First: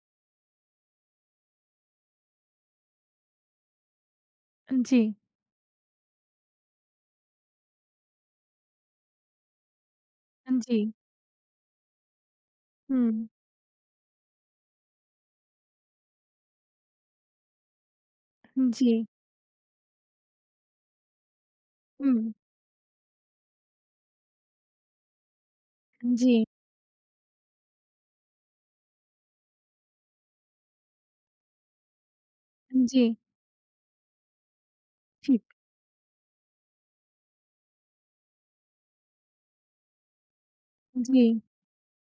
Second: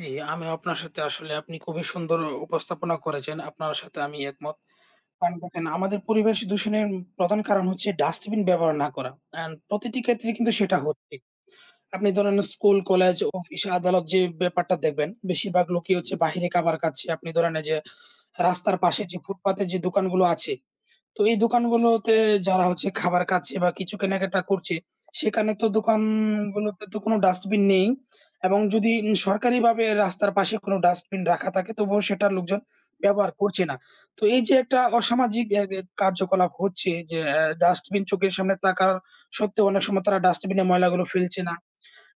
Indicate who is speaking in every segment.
Speaker 1: জ্বী, আমিও আপনার সাথে আসলে আপনি খুবই সুন্দর উপস্থাপনা করেছেন। আপনার সাথে আমি একমত।
Speaker 2: জি।
Speaker 1: কারণ দেখেন আমাদের পরিবেশ দূষণের প্রধান কারণ হচ্ছে ডাস্টবিন ব্যবহার না করা। অ্যান্ড প্রতিটি ক্ষেত্রেই কিন্তু সেটা
Speaker 2: জি।
Speaker 1: হচ্ছে। আপনি ধরেন স্কুল,
Speaker 2: হুম।
Speaker 1: কলেজ অফিস আদালত যে, ব্যাপারটা দেখবেন। বেশিরভাগ লোকই হচ্ছে বাইরে খাবার কাচ্ছে। আপনি ধরেন এই যে,
Speaker 2: হুম,
Speaker 1: রাস্তার
Speaker 2: জ্বী।
Speaker 1: পাশে যে, ফুটপাতে যে, দোকানগুলো আছে, তো এই দোকানগুলোতে
Speaker 2: হুম।
Speaker 1: যারা হচ্ছে খাবার খাচ্ছে বা কিছু কেনাকাটা করছে, সেখানে তো
Speaker 2: জি।
Speaker 1: দোকানগুলো তো কোন ডাস্টবিন নেই। এবং যদি সরকারিভাবে রাস্তার পাশে কোন ডাস্টবিন রাখা থাকে, তবুও সেটা লোকজন
Speaker 2: জি।
Speaker 1: ব্যবহার করছে না। তো এই যে, একটা
Speaker 2: ঠিক।
Speaker 1: অসামাজিক অ্যা অ্যা কার্যকলাপ হচ্ছে যে, অ্যা ডাস্টবিন চোখের সামনে থাকা সত্ত্বেও অনেক সময় তারা ডাস্টবিনে ময়লাগুলো
Speaker 2: জ্বী।
Speaker 1: ফেলছে না।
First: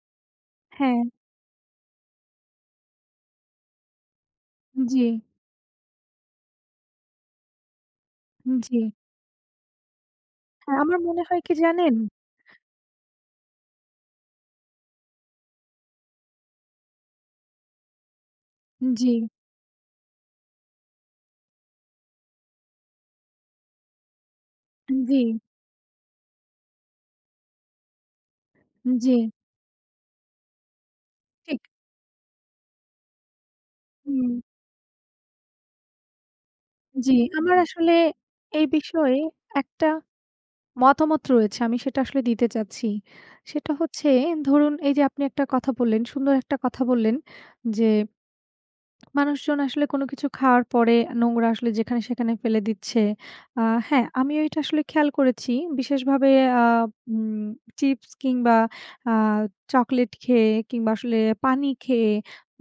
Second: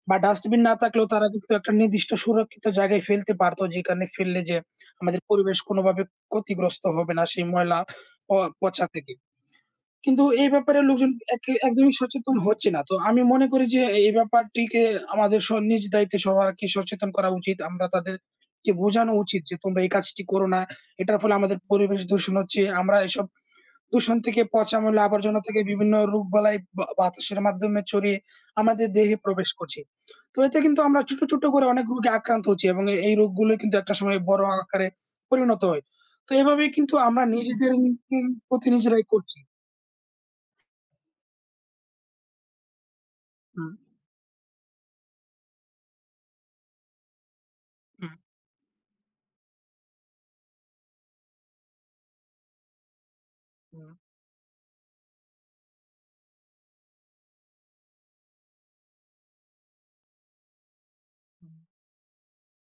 Speaker 1: বা ডাস্টবিন না
Speaker 2: হ্যাঁ।
Speaker 1: থাকলেও তারা কিন্তু একটা নির্দিষ্ট সুরক্ষিত জায়গায় ফেলতে পারত, যেখানে ফেললে যে,
Speaker 2: জি।
Speaker 1: আমাদের পরিবেশ কোনোভাবে ক্ষতিগ্রস্ত হবে না সেই ময়লা প
Speaker 2: জ্বী।
Speaker 1: পচা থেকে। কিন্তু এ
Speaker 2: হ্যাঁ,
Speaker 1: ব্যাপারে
Speaker 2: আমার
Speaker 1: লোকজন
Speaker 2: মনে
Speaker 1: এ
Speaker 2: হয় কি
Speaker 1: একদমই
Speaker 2: জানেন
Speaker 1: সচেতন হচ্ছে না। তো আমি মনে করি যে, এই ব্যাপারটিকে আমাদের স নিজ দায়িত্বে সবারকে সচেতন করা উচিত। আমরা তাদেরকে বোঝানো
Speaker 2: জি।
Speaker 1: উচিত যে, তোমরা এই কাজটি করো না, এটার ফলে আমাদের পরিবেশ দূষণ হচ্ছে। আমরা এসব দূষণ থেকে পচা ময়লা
Speaker 2: জ্বী।
Speaker 1: আবর্জনা থেকে বিভিন্ন রোগ বালাই বাতাসের মাধ্যমে ছড়িয়ে আমাদের দেহে
Speaker 2: জি।
Speaker 1: প্রবেশ করছে। তো এতে কিন্তু আমরা ছোট, ছোট
Speaker 2: ঠিক।
Speaker 1: করে অনেক রোগে আক্রান্ত হচ্ছি। এবং এ এই রোগগুলো কিন্তু একটা সময়
Speaker 2: হুম।
Speaker 1: বড় আকারে পরিণত হয়। তো এভাবে কিন্তু
Speaker 2: জি।
Speaker 1: আমরা
Speaker 2: আমার
Speaker 1: নিজেদের
Speaker 2: আসলে
Speaker 1: [unintelligible]
Speaker 2: এই
Speaker 1: প্রতি নিজেরাই
Speaker 2: বিষয়ে
Speaker 1: করছি।
Speaker 2: একটা মতামত রয়েছে। আমি সেটা আসলে দিতে চাচ্ছি। সেটা
Speaker 1: হুম।
Speaker 2: হচ্ছে ধরুন এই যে, আপনি একটা কথা বললেন, সুন্দর একটা কথা বললেন। যে,
Speaker 1: হুম।
Speaker 2: মানুষজন আসলে কোন কিছু খাওয়ার পরে নোংরা আসলে যেখানে সেখানে ফেলে দিচ্ছে। আ
Speaker 1: হুম।
Speaker 2: হ্যাঁ, আমি ওইটা আসলে খেয়াল করেছি বিশেষভাবে আ উম চিপস কিংবা আ চকোলেট খেয়ে কিংবা আসলে
Speaker 1: হুম।
Speaker 2: পানি খেয়ে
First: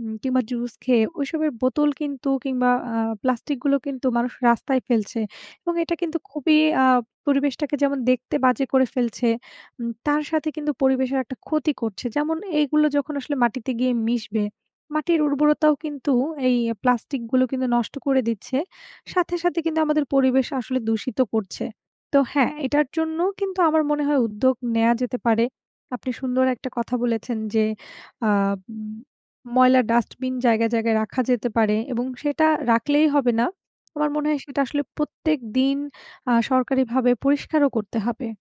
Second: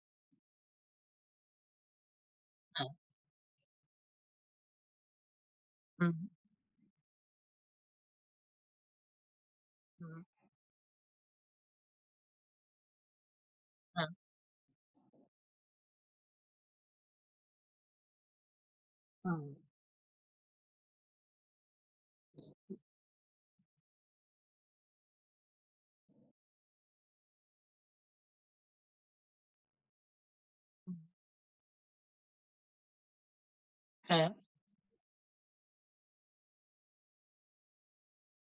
Speaker 2: উম কিংবা জুস খেয়ে ওইসবের বোতল কিন্তু কিংবা
Speaker 1: হ্যাঁ।
Speaker 2: আ প্লাস্টিক গুলো কিন্তু মানুষ রাস্তায় ফেলছে। এবং এটা
Speaker 1: হুম।
Speaker 2: কিন্তু খুবই আ পরিবেশটাকে যেমন দেখতে বাজে করে ফেলছে, উম তার
Speaker 1: হুম।
Speaker 2: সাথে কিন্তু পরিবেশের একটা ক্ষতি করছে। যেমন এইগুলো যখন আসলে মাটিতে গিয়ে
Speaker 1: হ্যাঁ।
Speaker 2: মিশবে, মাটির উর্বরতাও কিন্তু এই প্লাস্টিক গুলো কিন্তু নষ্ট করে দিচ্ছে। সাথে,
Speaker 1: হুম।
Speaker 2: সাথে কিন্তু আমাদের পরিবেশ আসলে দূষিত করছে। তো হ্যাঁ, এটার জন্যও কিন্তু আমার মনে হয় উদ্যোগ নেয়া যেতে পারে। আপনি সুন্দর একটা কথা বলেছেন যে, আ উম ময়লার ডাস্টবিন জায়গায়,
Speaker 1: হুম।
Speaker 2: জায়গায় রাখা যেতে পারে এবং সেটা রাখলেই হবে না। আমার মনে
Speaker 1: হ্যাঁ।
Speaker 2: হয় সেটা আসলে প্রত্যেক দিন আ সরকারিভাবে পরিষ্কারও করতে হবে।